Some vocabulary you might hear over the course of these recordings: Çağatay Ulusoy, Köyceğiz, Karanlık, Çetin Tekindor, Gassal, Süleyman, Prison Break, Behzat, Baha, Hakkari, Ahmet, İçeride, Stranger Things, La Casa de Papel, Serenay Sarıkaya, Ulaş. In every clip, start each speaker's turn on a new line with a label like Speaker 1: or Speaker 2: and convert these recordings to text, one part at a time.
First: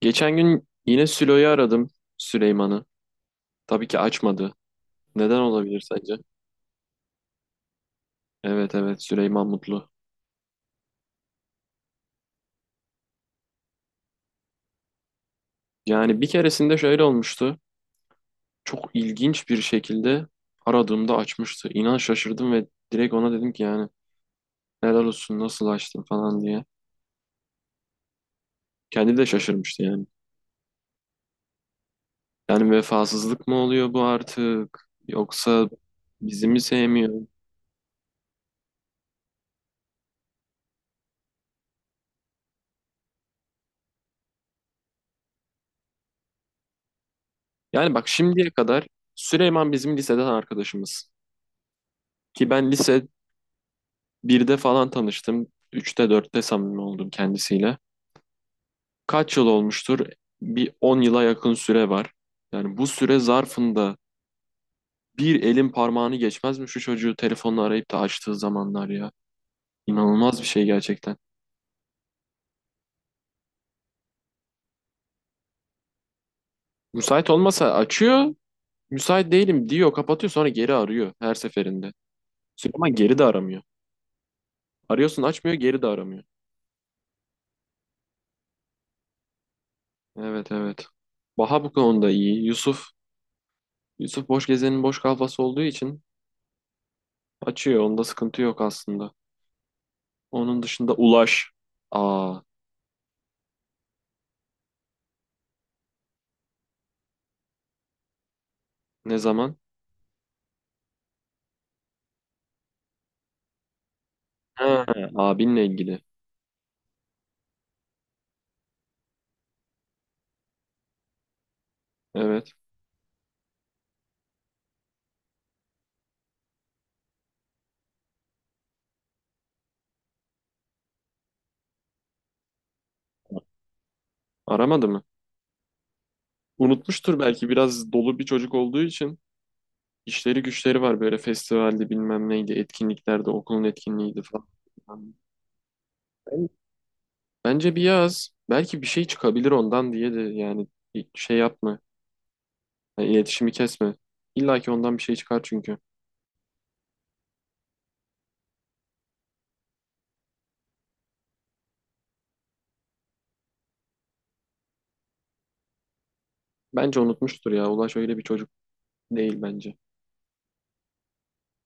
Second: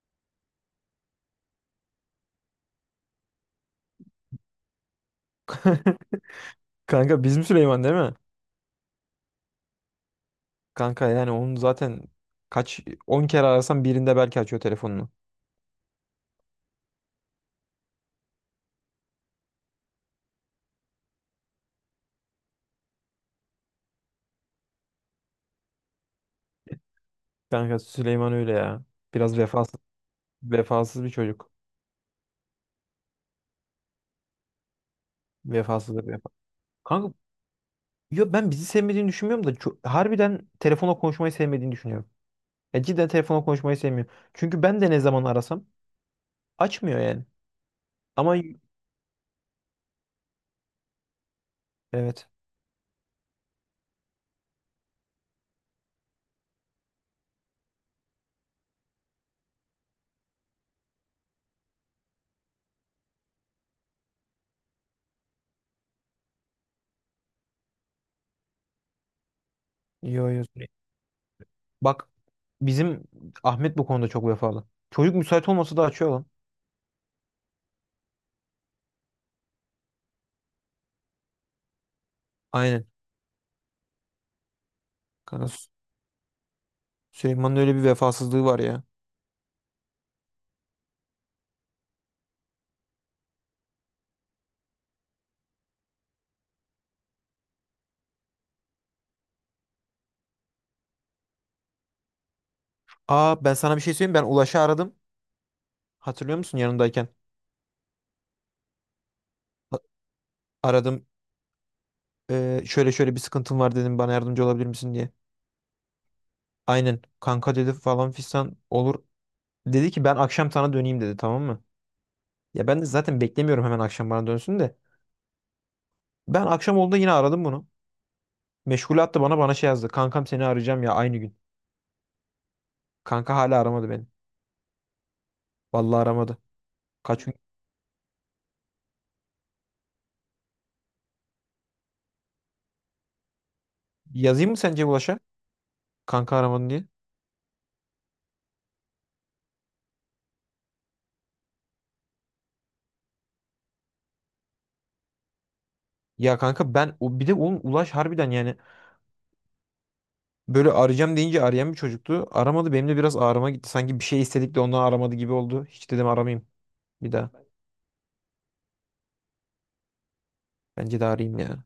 Speaker 1: Geçen gün yine Sülo'yu aradım Süleyman'ı. Tabii ki açmadı. Neden olabilir sence?
Speaker 2: Kanka bizim Süleyman değil mi?
Speaker 1: Evet, evet, Süleyman Mutlu.
Speaker 2: Kanka yani onu zaten kaç 10 kere arasan birinde belki açıyor telefonunu.
Speaker 1: Yani bir keresinde şöyle olmuştu. Çok ilginç bir şekilde aradığımda açmıştı. İnan şaşırdım ve direkt ona dedim ki yani helal olsun nasıl açtın falan diye.
Speaker 2: Kanka Süleyman öyle ya.
Speaker 1: Kendi de
Speaker 2: Biraz vefasız,
Speaker 1: şaşırmıştı yani.
Speaker 2: vefasız bir çocuk.
Speaker 1: Yani vefasızlık mı oluyor bu artık? Yoksa
Speaker 2: Vefasızdır vefa.
Speaker 1: bizi mi
Speaker 2: Kanka
Speaker 1: sevmiyor?
Speaker 2: ya ben bizi sevmediğini düşünmüyorum da harbiden telefonla konuşmayı sevmediğini düşünüyorum. Ya cidden telefonla konuşmayı sevmiyor. Çünkü ben de ne zaman arasam açmıyor yani.
Speaker 1: Yani bak
Speaker 2: Ama
Speaker 1: şimdiye
Speaker 2: y-
Speaker 1: kadar Süleyman bizim liseden arkadaşımız.
Speaker 2: evet.
Speaker 1: Ki ben lise birde falan tanıştım. Üçte dörtte samimi oldum kendisiyle. Kaç yıl olmuştur? Bir 10 yıla yakın süre var. Yani bu süre zarfında bir elin parmağını geçmez mi şu çocuğu telefonla arayıp da açtığı zamanlar ya?
Speaker 2: Yo
Speaker 1: İnanılmaz
Speaker 2: yo.
Speaker 1: bir şey gerçekten.
Speaker 2: Bak bizim Ahmet bu konuda çok vefalı. Çocuk müsait olmasa da açıyor lan.
Speaker 1: Müsait olmasa açıyor, müsait değilim diyor, kapatıyor sonra geri arıyor her seferinde.
Speaker 2: Aynen.
Speaker 1: Süleyman geri de aramıyor. Arıyorsun
Speaker 2: Kanka
Speaker 1: açmıyor,
Speaker 2: Sü-
Speaker 1: geri de aramıyor.
Speaker 2: Süleyman'ın öyle bir vefasızlığı var ya.
Speaker 1: Evet, evet. Baha bu konuda iyi. Yusuf boş gezenin boş kafası olduğu için açıyor. Onda sıkıntı yok aslında. Onun dışında Ulaş. Aa,
Speaker 2: Aa, ben sana bir şey söyleyeyim. Ben Ulaş'ı aradım. Hatırlıyor musun yanındayken?
Speaker 1: ne zaman?
Speaker 2: A- Aradım. Şöyle şöyle bir sıkıntım var dedim. Bana yardımcı olabilir
Speaker 1: Ha,
Speaker 2: misin diye.
Speaker 1: abinle ilgili.
Speaker 2: Aynen. Kanka dedi falan fistan olur. Dedi ki ben akşam sana döneyim dedi, tamam mı?
Speaker 1: Evet.
Speaker 2: Ya ben de zaten beklemiyorum hemen akşam bana dönsün de. Ben akşam oldu yine aradım bunu. Meşgul attı bana, şey yazdı. Kankam seni arayacağım ya aynı gün. Kanka hala aramadı beni.
Speaker 1: Aramadı mı?
Speaker 2: Vallahi aramadı.
Speaker 1: Unutmuştur
Speaker 2: Kaç gün.
Speaker 1: belki biraz dolu bir çocuk olduğu için. İşleri güçleri var böyle festivalde bilmem neydi, etkinliklerde, okulun etkinliğiydi falan.
Speaker 2: Yazayım mı sence Ulaş'a? Kanka
Speaker 1: Ben-
Speaker 2: aramadın diye.
Speaker 1: Bence bir yaz. Belki bir şey çıkabilir ondan diye de yani şey yapma. Yani iletişimi kesme. İlla ki ondan bir şey çıkar çünkü.
Speaker 2: Ya kanka ben, o bir de oğlum Ulaş harbiden yani böyle arayacağım deyince arayan bir çocuktu. Aramadı, benim de biraz ağrıma gitti. Sanki bir şey istedik de ondan aramadı gibi oldu. Hiç dedim aramayayım
Speaker 1: Bence
Speaker 2: bir daha.
Speaker 1: unutmuştur ya. Ulaş öyle bir çocuk değil bence.
Speaker 2: Bence de arayayım ya.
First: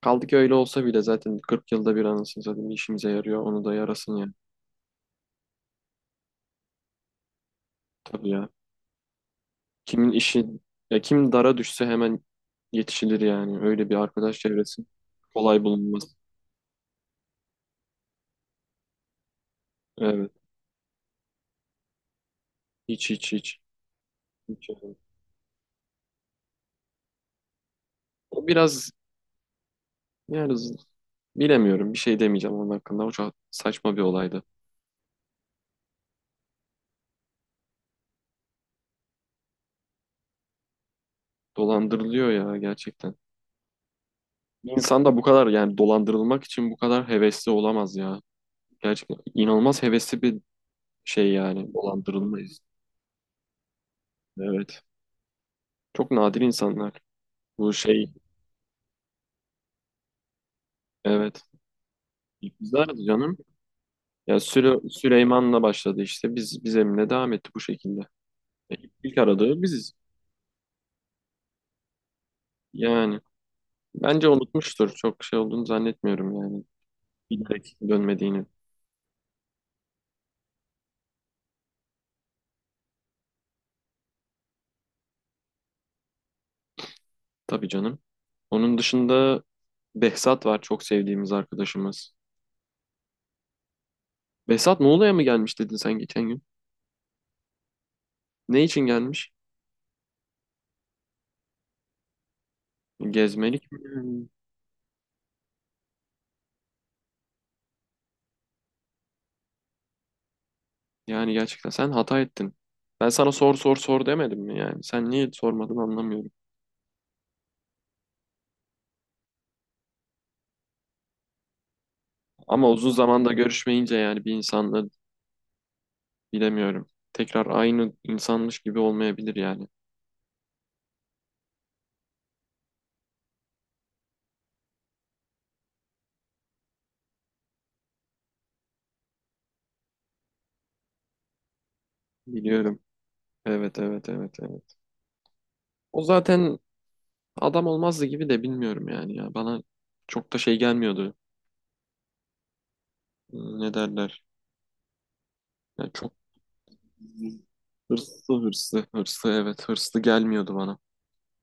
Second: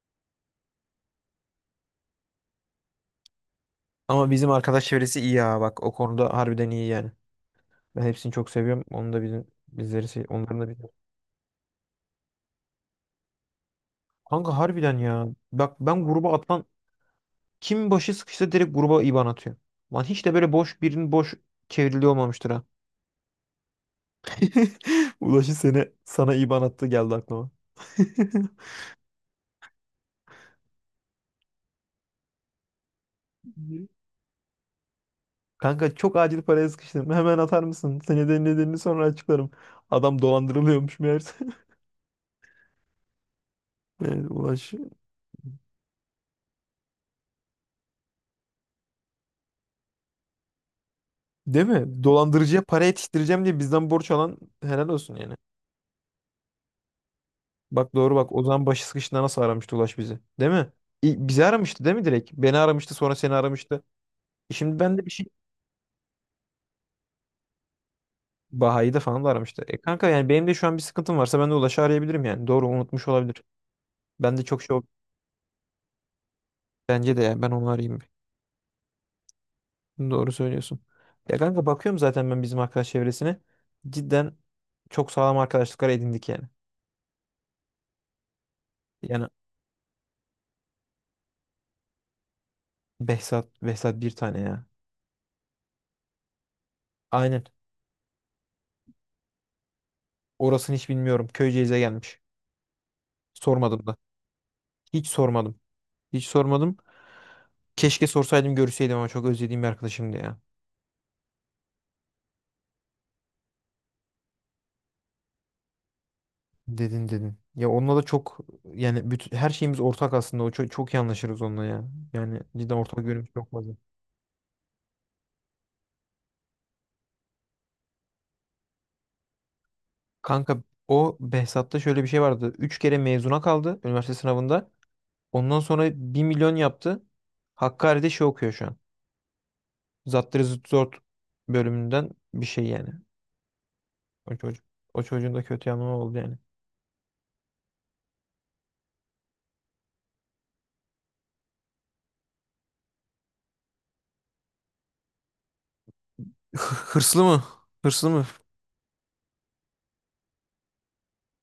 Speaker 1: Kaldı ki öyle olsa bile zaten 40 yılda bir anasını satayım işimize yarıyor. Onu da yarasın.
Speaker 2: Ama bizim arkadaş çevresi iyi ya, bak o konuda harbiden iyi yani. Ben
Speaker 1: Tabii
Speaker 2: hepsini
Speaker 1: ya.
Speaker 2: çok seviyorum. Onu da bizim bizleri
Speaker 1: Kimin işi
Speaker 2: onların da bizim.
Speaker 1: ya kim dara düşse hemen yetişilir yani. Öyle bir arkadaş
Speaker 2: Kanka
Speaker 1: çevresi
Speaker 2: harbiden ya.
Speaker 1: kolay
Speaker 2: Bak ben
Speaker 1: bulunmaz.
Speaker 2: gruba atlan kim başı sıkışsa direkt gruba IBAN atıyor. Lan hiç
Speaker 1: Evet.
Speaker 2: de böyle boş birinin boş çevrildiği olmamıştır ha.
Speaker 1: Hiç, hiç, hiç. Hiç yani.
Speaker 2: Ulaşı seni sana IBAN attı geldi aklıma.
Speaker 1: O biraz yani bilemiyorum. Bir şey demeyeceğim onun hakkında. O çok saçma bir olaydı.
Speaker 2: Kanka çok acil paraya sıkıştım. Hemen atar mısın? Senede nedenini sonra açıklarım. Adam dolandırılıyormuş meğerse.
Speaker 1: Dolandırılıyor ya gerçekten.
Speaker 2: Evet, Ulaş.
Speaker 1: İnsan da bu kadar yani dolandırılmak için bu kadar hevesli olamaz ya. Gerçekten inanılmaz hevesli bir şey
Speaker 2: Değil
Speaker 1: yani
Speaker 2: mi?
Speaker 1: dolandırılmayız.
Speaker 2: Dolandırıcıya para yetiştireceğim diye bizden borç alan
Speaker 1: Evet.
Speaker 2: helal olsun yani.
Speaker 1: Çok nadir insanlar. Bu
Speaker 2: Bak
Speaker 1: şey
Speaker 2: doğru, bak. O zaman başı sıkıştığında nasıl aramıştı Ulaş bizi? Değil mi?
Speaker 1: evet.
Speaker 2: Bizi aramıştı değil mi direkt? Beni
Speaker 1: İkizler
Speaker 2: aramıştı sonra seni
Speaker 1: canım.
Speaker 2: aramıştı.
Speaker 1: Ya
Speaker 2: E şimdi ben de bir şey,
Speaker 1: Süleyman'la başladı işte. Biz Emine devam etti bu şekilde. E,
Speaker 2: Baha'yı da
Speaker 1: İlk
Speaker 2: falan da
Speaker 1: aradığı
Speaker 2: aramıştı. E
Speaker 1: biziz.
Speaker 2: kanka yani benim de şu an bir sıkıntım varsa ben de Ulaş'ı arayabilirim yani. Doğru, unutmuş
Speaker 1: Yani
Speaker 2: olabilir.
Speaker 1: bence
Speaker 2: Ben de çok şey ol-
Speaker 1: unutmuştur. Çok şey olduğunu zannetmiyorum yani.
Speaker 2: Bence de ya ben onu
Speaker 1: Bilerek
Speaker 2: arayayım
Speaker 1: dönmediğini.
Speaker 2: bir. Doğru söylüyorsun. Ya kanka bakıyorum zaten ben bizim arkadaş çevresine. Cidden çok sağlam arkadaşlıklar edindik yani.
Speaker 1: Tabii canım. Onun
Speaker 2: Yani
Speaker 1: dışında Behzat var çok sevdiğimiz arkadaşımız.
Speaker 2: Behzat bir tane ya.
Speaker 1: Behzat Muğla'ya mı gelmiş dedin sen geçen gün?
Speaker 2: Aynen.
Speaker 1: Ne için gelmiş?
Speaker 2: Orasını hiç bilmiyorum. Köyceğiz'e gelmiş.
Speaker 1: Gezmelik mi?
Speaker 2: Sormadım da. Hiç sormadım. Hiç sormadım. Keşke sorsaydım görseydim, ama çok özlediğim bir arkadaşımdı ya.
Speaker 1: Yani gerçekten sen hata ettin. Ben sana sor sor sor demedim mi yani? Sen niye sormadın anlamıyorum.
Speaker 2: Dedin, dedin. Ya onunla da çok yani bütün, her şeyimiz ortak aslında. O çok, çok iyi anlaşırız onunla ya. Yani
Speaker 1: Ama
Speaker 2: cidden
Speaker 1: uzun
Speaker 2: ortak yönümüz
Speaker 1: zamanda
Speaker 2: çok fazla.
Speaker 1: görüşmeyince yani bir insanla, bilemiyorum. Tekrar aynı insanmış gibi olmayabilir yani.
Speaker 2: Kanka o Behzat'ta şöyle bir şey vardı. Üç kere mezuna kaldı üniversite sınavında. Ondan sonra bir milyon yaptı. Hakkari'de şey okuyor şu an. Zattır Zıtt Zort bölümünden bir şey
Speaker 1: Biliyorum.
Speaker 2: yani.
Speaker 1: Evet, evet, evet,
Speaker 2: O çocuk.
Speaker 1: evet.
Speaker 2: O çocuğun da kötü yanı
Speaker 1: O
Speaker 2: oldu yani.
Speaker 1: zaten adam olmazdı gibi de bilmiyorum yani ya. Bana çok da şey gelmiyordu. Ne derler? Yani çok
Speaker 2: Hırslı mı? Hırslı mı?
Speaker 1: hırslı, hırslı, hırslı, evet, hırslı gelmiyordu bana.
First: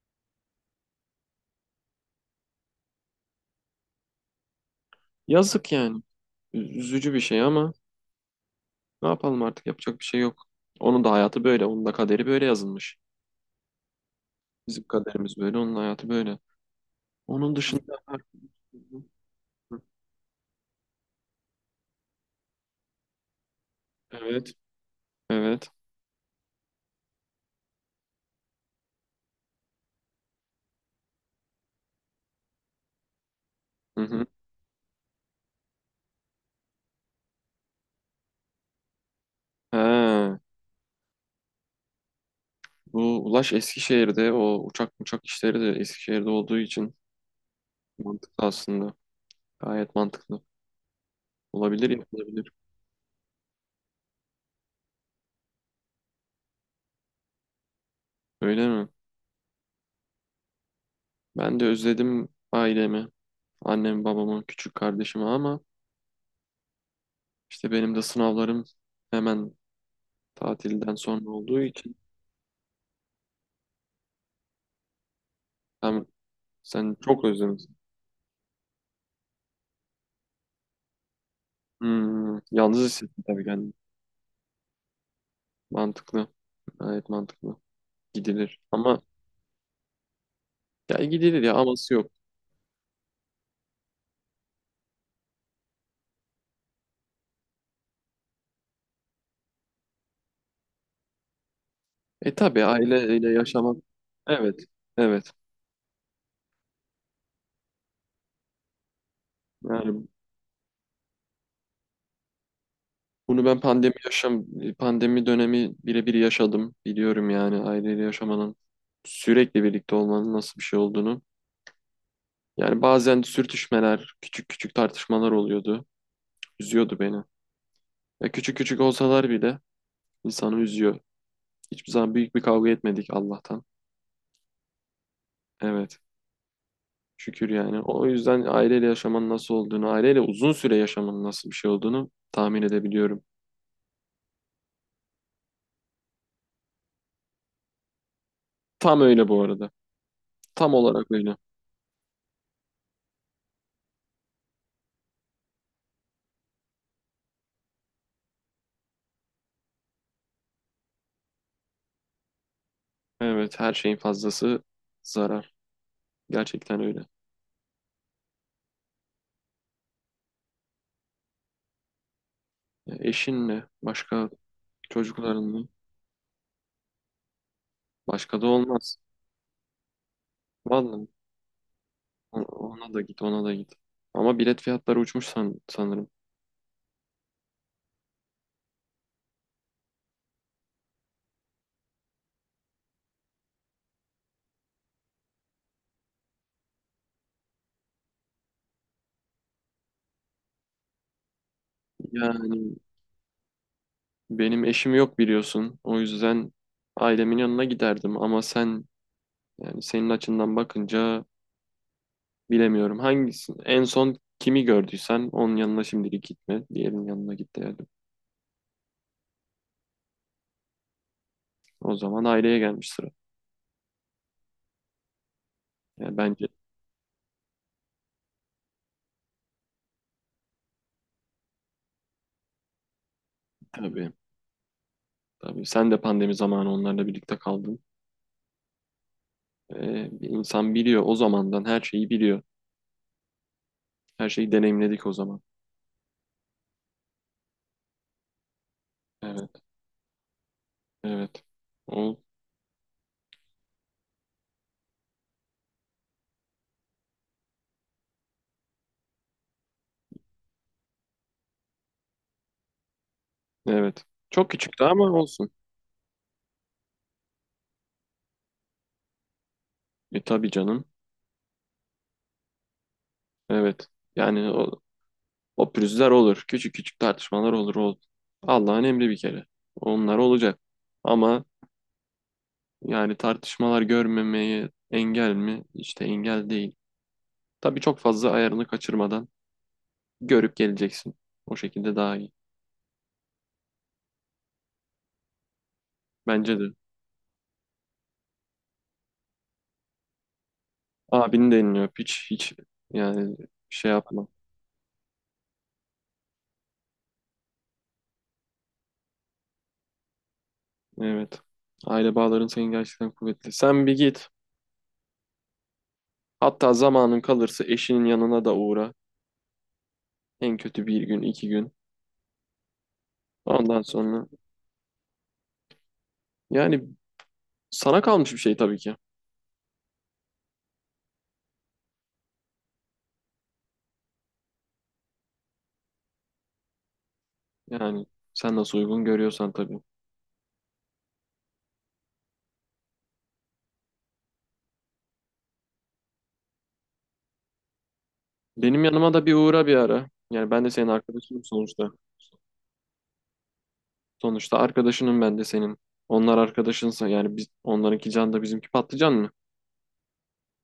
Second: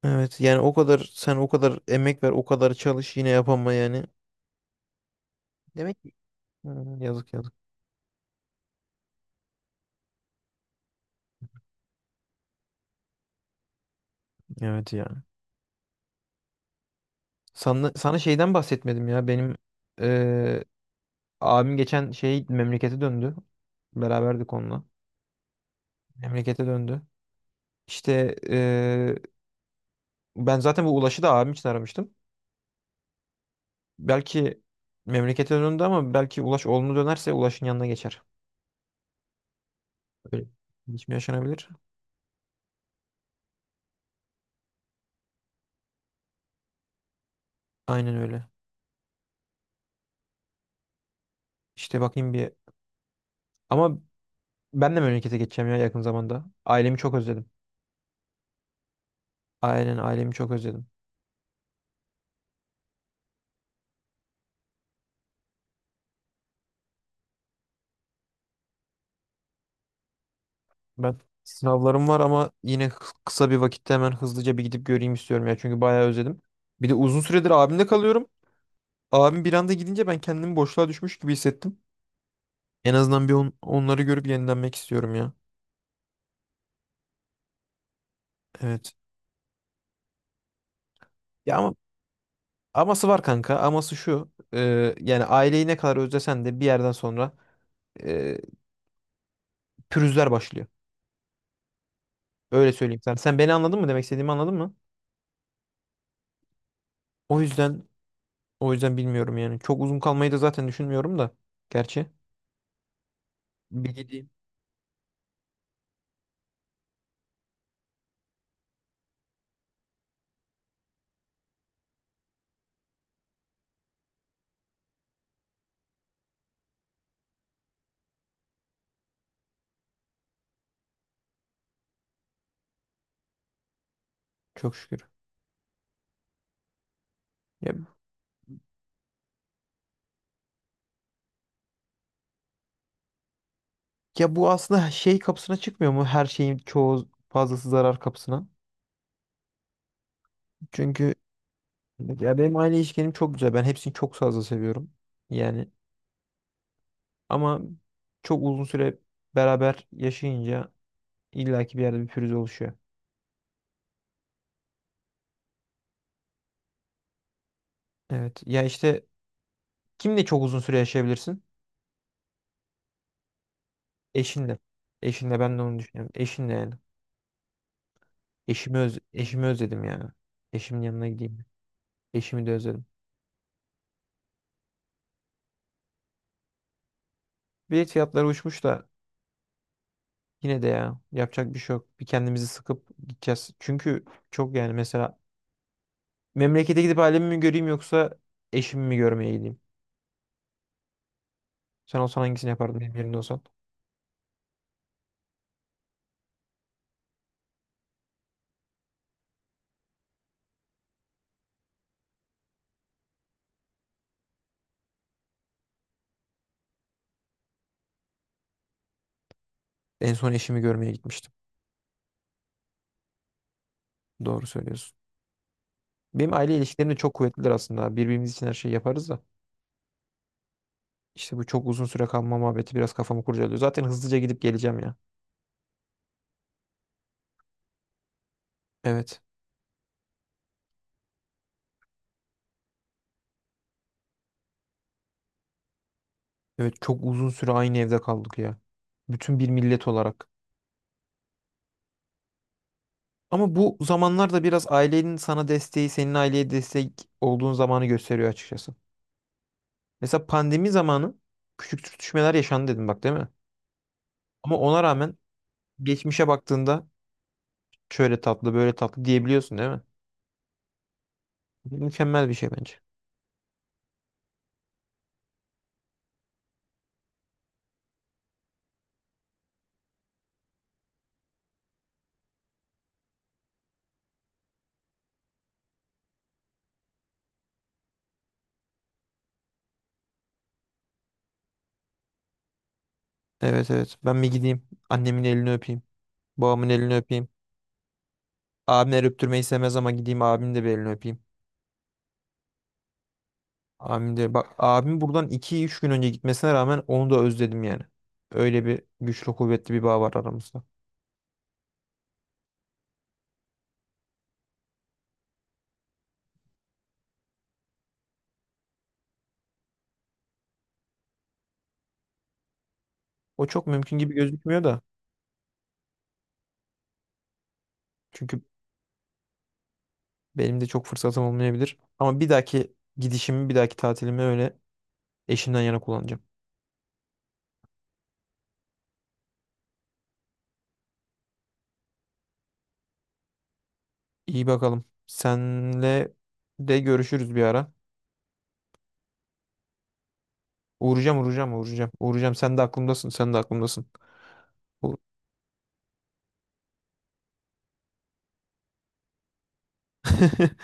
Speaker 2: Evet yani o kadar, sen o kadar emek ver o kadar çalış yine yapama yani.
Speaker 1: Yazık yani.
Speaker 2: Demek ki hı,
Speaker 1: Üzücü bir
Speaker 2: yazık
Speaker 1: şey
Speaker 2: yazık.
Speaker 1: ama ne yapalım artık yapacak bir şey yok. Onun da hayatı böyle. Onun da kaderi böyle yazılmış. Bizim
Speaker 2: Evet ya.
Speaker 1: kaderimiz böyle. Onun hayatı böyle. Onun
Speaker 2: Sana,
Speaker 1: dışında.
Speaker 2: sana şeyden bahsetmedim ya. Benim eee, abim geçen şey memlekete döndü.
Speaker 1: Evet.
Speaker 2: Beraberdik onunla.
Speaker 1: Evet.
Speaker 2: Memlekete döndü. İşte ben zaten bu Ulaş'ı da abim için aramıştım.
Speaker 1: Hı hı.
Speaker 2: Belki memlekete döndü ama belki Ulaş olumlu dönerse Ulaş'ın yanına geçer.
Speaker 1: Ha.
Speaker 2: Öyle. Hiç mi yaşanabilir?
Speaker 1: Bu Ulaş Eskişehir'de o uçak işleri de Eskişehir'de olduğu için
Speaker 2: Aynen
Speaker 1: mantıklı
Speaker 2: öyle.
Speaker 1: aslında. Gayet mantıklı. Olabilir
Speaker 2: İşte bakayım
Speaker 1: yapılabilir.
Speaker 2: bir. Ama ben de memlekete geçeceğim ya yakın zamanda. Ailemi çok özledim.
Speaker 1: Öyle mi?
Speaker 2: Aynen, ailemi çok özledim.
Speaker 1: Ben de özledim ailemi, annemi, babamı, küçük kardeşimi ama işte benim de sınavlarım hemen tatilden
Speaker 2: Ben
Speaker 1: sonra olduğu için
Speaker 2: sınavlarım var ama yine kısa bir vakitte hemen hızlıca bir gidip göreyim istiyorum ya. Çünkü
Speaker 1: hem
Speaker 2: bayağı özledim. Bir de
Speaker 1: sen
Speaker 2: uzun
Speaker 1: çok
Speaker 2: süredir
Speaker 1: özlemişsin.
Speaker 2: abimde kalıyorum. Abim bir anda gidince ben kendimi boşluğa düşmüş gibi hissettim.
Speaker 1: Yalnız
Speaker 2: En
Speaker 1: hissettim
Speaker 2: azından bir
Speaker 1: tabii kendimi.
Speaker 2: onları görüp yenilenmek istiyorum ya.
Speaker 1: Mantıklı. Gayet mantıklı. Gidilir.
Speaker 2: Evet.
Speaker 1: Ama ya gidilir ya
Speaker 2: Ya ama
Speaker 1: aması yok.
Speaker 2: Aması var kanka. Aması şu. Yani aileyi ne kadar özlesen de bir yerden sonra e, pürüzler başlıyor.
Speaker 1: E tabii
Speaker 2: Öyle söyleyeyim sana.
Speaker 1: aileyle
Speaker 2: Sen beni
Speaker 1: yaşamak.
Speaker 2: anladın mı? Demek istediğimi anladın
Speaker 1: Evet.
Speaker 2: mı?
Speaker 1: Evet.
Speaker 2: O yüzden o yüzden bilmiyorum yani. Çok uzun
Speaker 1: Yani
Speaker 2: kalmayı da zaten düşünmüyorum da. Gerçi.
Speaker 1: bunu ben
Speaker 2: Bir gideyim.
Speaker 1: pandemi dönemi birebir yaşadım. Biliyorum yani aileyle yaşamanın sürekli birlikte olmanın nasıl bir şey olduğunu. Yani bazen sürtüşmeler, küçük küçük tartışmalar oluyordu. Üzüyordu beni. Ya küçük küçük olsalar bile insanı üzüyor. Hiçbir zaman büyük bir kavga etmedik Allah'tan.
Speaker 2: Çok şükür.
Speaker 1: Evet. Şükür
Speaker 2: Ya,
Speaker 1: yani. O yüzden aileyle yaşamanın nasıl olduğunu, aileyle uzun süre yaşamanın nasıl bir şey olduğunu tahmin edebiliyorum.
Speaker 2: ya bu aslında şey kapısına çıkmıyor mu? Her şeyin çoğu fazlası zarar kapısına.
Speaker 1: Tam öyle bu arada. Tam olarak
Speaker 2: Çünkü
Speaker 1: öyle.
Speaker 2: ya benim aile ilişkilerim çok güzel. Ben hepsini çok fazla seviyorum. Yani ama çok uzun süre beraber yaşayınca illaki bir yerde bir pürüz oluşuyor.
Speaker 1: Evet, her şeyin fazlası zarar. Gerçekten öyle.
Speaker 2: Evet. Ya işte kimle çok uzun süre yaşayabilirsin?
Speaker 1: Ya eşinle, başka
Speaker 2: Eşinle. Eşinle ben de
Speaker 1: çocuklarınla,
Speaker 2: onu düşünüyorum. Eşinle yani.
Speaker 1: başka da olmaz.
Speaker 2: Eşimi özledim yani. Eşimin
Speaker 1: Vallahi
Speaker 2: yanına gideyim. Eşimi de
Speaker 1: o-
Speaker 2: özledim.
Speaker 1: ona da git, ona da git. Ama bilet fiyatları uçmuş sanırım.
Speaker 2: Bilet fiyatları uçmuş da yine de ya yapacak bir şey yok. Bir kendimizi sıkıp gideceğiz. Çünkü çok yani mesela memlekete gidip ailemi mi göreyim yoksa eşimi mi görmeye gideyim? Sen olsan hangisini
Speaker 1: Yani
Speaker 2: yapardın benim yerimde olsan?
Speaker 1: benim eşim yok biliyorsun. O yüzden ailemin yanına giderdim ama sen yani senin açından bakınca bilemiyorum. Hangisi en son kimi gördüysen onun yanına şimdilik gitme. Diğerinin yanına git derdim.
Speaker 2: En son eşimi görmeye gitmiştim.
Speaker 1: O zaman aileye gelmiş sıra.
Speaker 2: Doğru söylüyorsun.
Speaker 1: Yani
Speaker 2: Benim
Speaker 1: bence
Speaker 2: aile ilişkilerim de çok kuvvetlidir aslında. Birbirimiz için her şeyi yaparız da. İşte bu çok uzun süre kalma muhabbeti biraz kafamı kurcalıyor. Zaten
Speaker 1: tabii,
Speaker 2: hızlıca gidip geleceğim ya.
Speaker 1: tabii, sen de pandemi zamanı onlarla birlikte kaldın.
Speaker 2: Evet.
Speaker 1: Bir insan biliyor o zamandan her şeyi biliyor. Her şeyi deneyimledik o zaman.
Speaker 2: Evet, çok uzun süre aynı evde kaldık ya. Bütün
Speaker 1: Evet,
Speaker 2: bir millet olarak.
Speaker 1: evet. O,
Speaker 2: Ama bu zamanlarda biraz ailenin sana desteği, senin aileye destek olduğun zamanı gösteriyor açıkçası. Mesela pandemi zamanı küçük sürtüşmeler yaşandı dedim bak, değil mi?
Speaker 1: evet. Çok
Speaker 2: Ama
Speaker 1: küçüktü
Speaker 2: ona
Speaker 1: ama
Speaker 2: rağmen
Speaker 1: olsun.
Speaker 2: geçmişe baktığında şöyle tatlı, böyle tatlı diyebiliyorsun değil mi?
Speaker 1: E tabii canım.
Speaker 2: Mükemmel bir şey bence.
Speaker 1: Evet. Yani o pürüzler olur. Küçük küçük tartışmalar olur. O, Allah'ın emri bir kere. Onlar olacak. Ama yani tartışmalar görmemeye engel mi? İşte engel değil. Tabii çok fazla ayarını kaçırmadan görüp geleceksin. O şekilde daha iyi.
Speaker 2: Evet, evet. Ben bir gideyim. Annemin elini öpeyim.
Speaker 1: Bence
Speaker 2: Babamın
Speaker 1: de.
Speaker 2: elini öpeyim. Abimler öptürmeyi sevmez ama gideyim abimin de bir elini öpeyim.
Speaker 1: Abini de elini öp. Hiç, hiç yani şey
Speaker 2: Abim
Speaker 1: yapma.
Speaker 2: de, bak abim buradan iki üç gün önce gitmesine rağmen onu da özledim yani. Öyle bir güçlü kuvvetli bir bağ var aramızda.
Speaker 1: Evet. Aile bağların senin gerçekten kuvvetli. Sen bir git. Hatta zamanın kalırsa eşinin yanına da uğra. En kötü bir gün, 2 gün.
Speaker 2: O çok
Speaker 1: Ondan
Speaker 2: mümkün gibi
Speaker 1: sonra
Speaker 2: gözükmüyor da.
Speaker 1: yani sana kalmış bir
Speaker 2: Çünkü
Speaker 1: şey tabii ki.
Speaker 2: benim de çok fırsatım olmayabilir. Ama bir dahaki gidişimi, bir dahaki tatilimi öyle eşimden yana kullanacağım.
Speaker 1: Yani sen nasıl uygun görüyorsan tabii.
Speaker 2: İyi bakalım. Senle de görüşürüz bir ara.
Speaker 1: Benim yanıma da bir uğra bir ara. Yani ben de senin
Speaker 2: Uğrayacağım
Speaker 1: arkadaşınım
Speaker 2: uğrayacağım
Speaker 1: sonuçta.
Speaker 2: uğrayacağım. Uğrayacağım, sen de aklımdasın. Sen de aklımdasın
Speaker 1: Sonuçta
Speaker 2: Uğ-
Speaker 1: arkadaşınım ben de senin. Onlar arkadaşınsa yani biz onlarınki can da bizimki patlıcan mı?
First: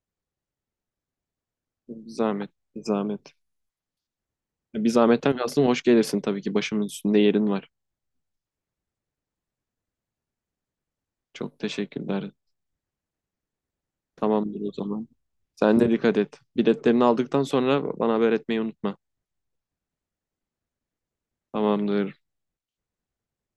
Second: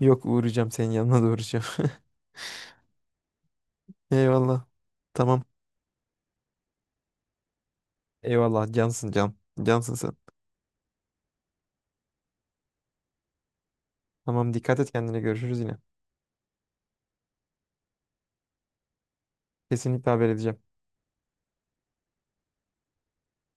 Speaker 2: Yok, uğrayacağım, senin yanına da uğrayacağım.
Speaker 1: Bir zahmet, bir zahmet.
Speaker 2: Eyvallah.
Speaker 1: Bir zahmetten
Speaker 2: Tamam.
Speaker 1: kastım hoş gelirsin tabii ki. Başımın üstünde yerin var.
Speaker 2: Eyvallah, cansın can. Cansın sen.
Speaker 1: Çok teşekkürler.
Speaker 2: Tamam,
Speaker 1: Tamamdır o
Speaker 2: dikkat et
Speaker 1: zaman.
Speaker 2: kendine, görüşürüz yine.
Speaker 1: Sen de dikkat et. Biletlerini aldıktan sonra bana haber etmeyi unutma.
Speaker 2: Kesinlikle haber edeceğim.
Speaker 1: Tamamdır.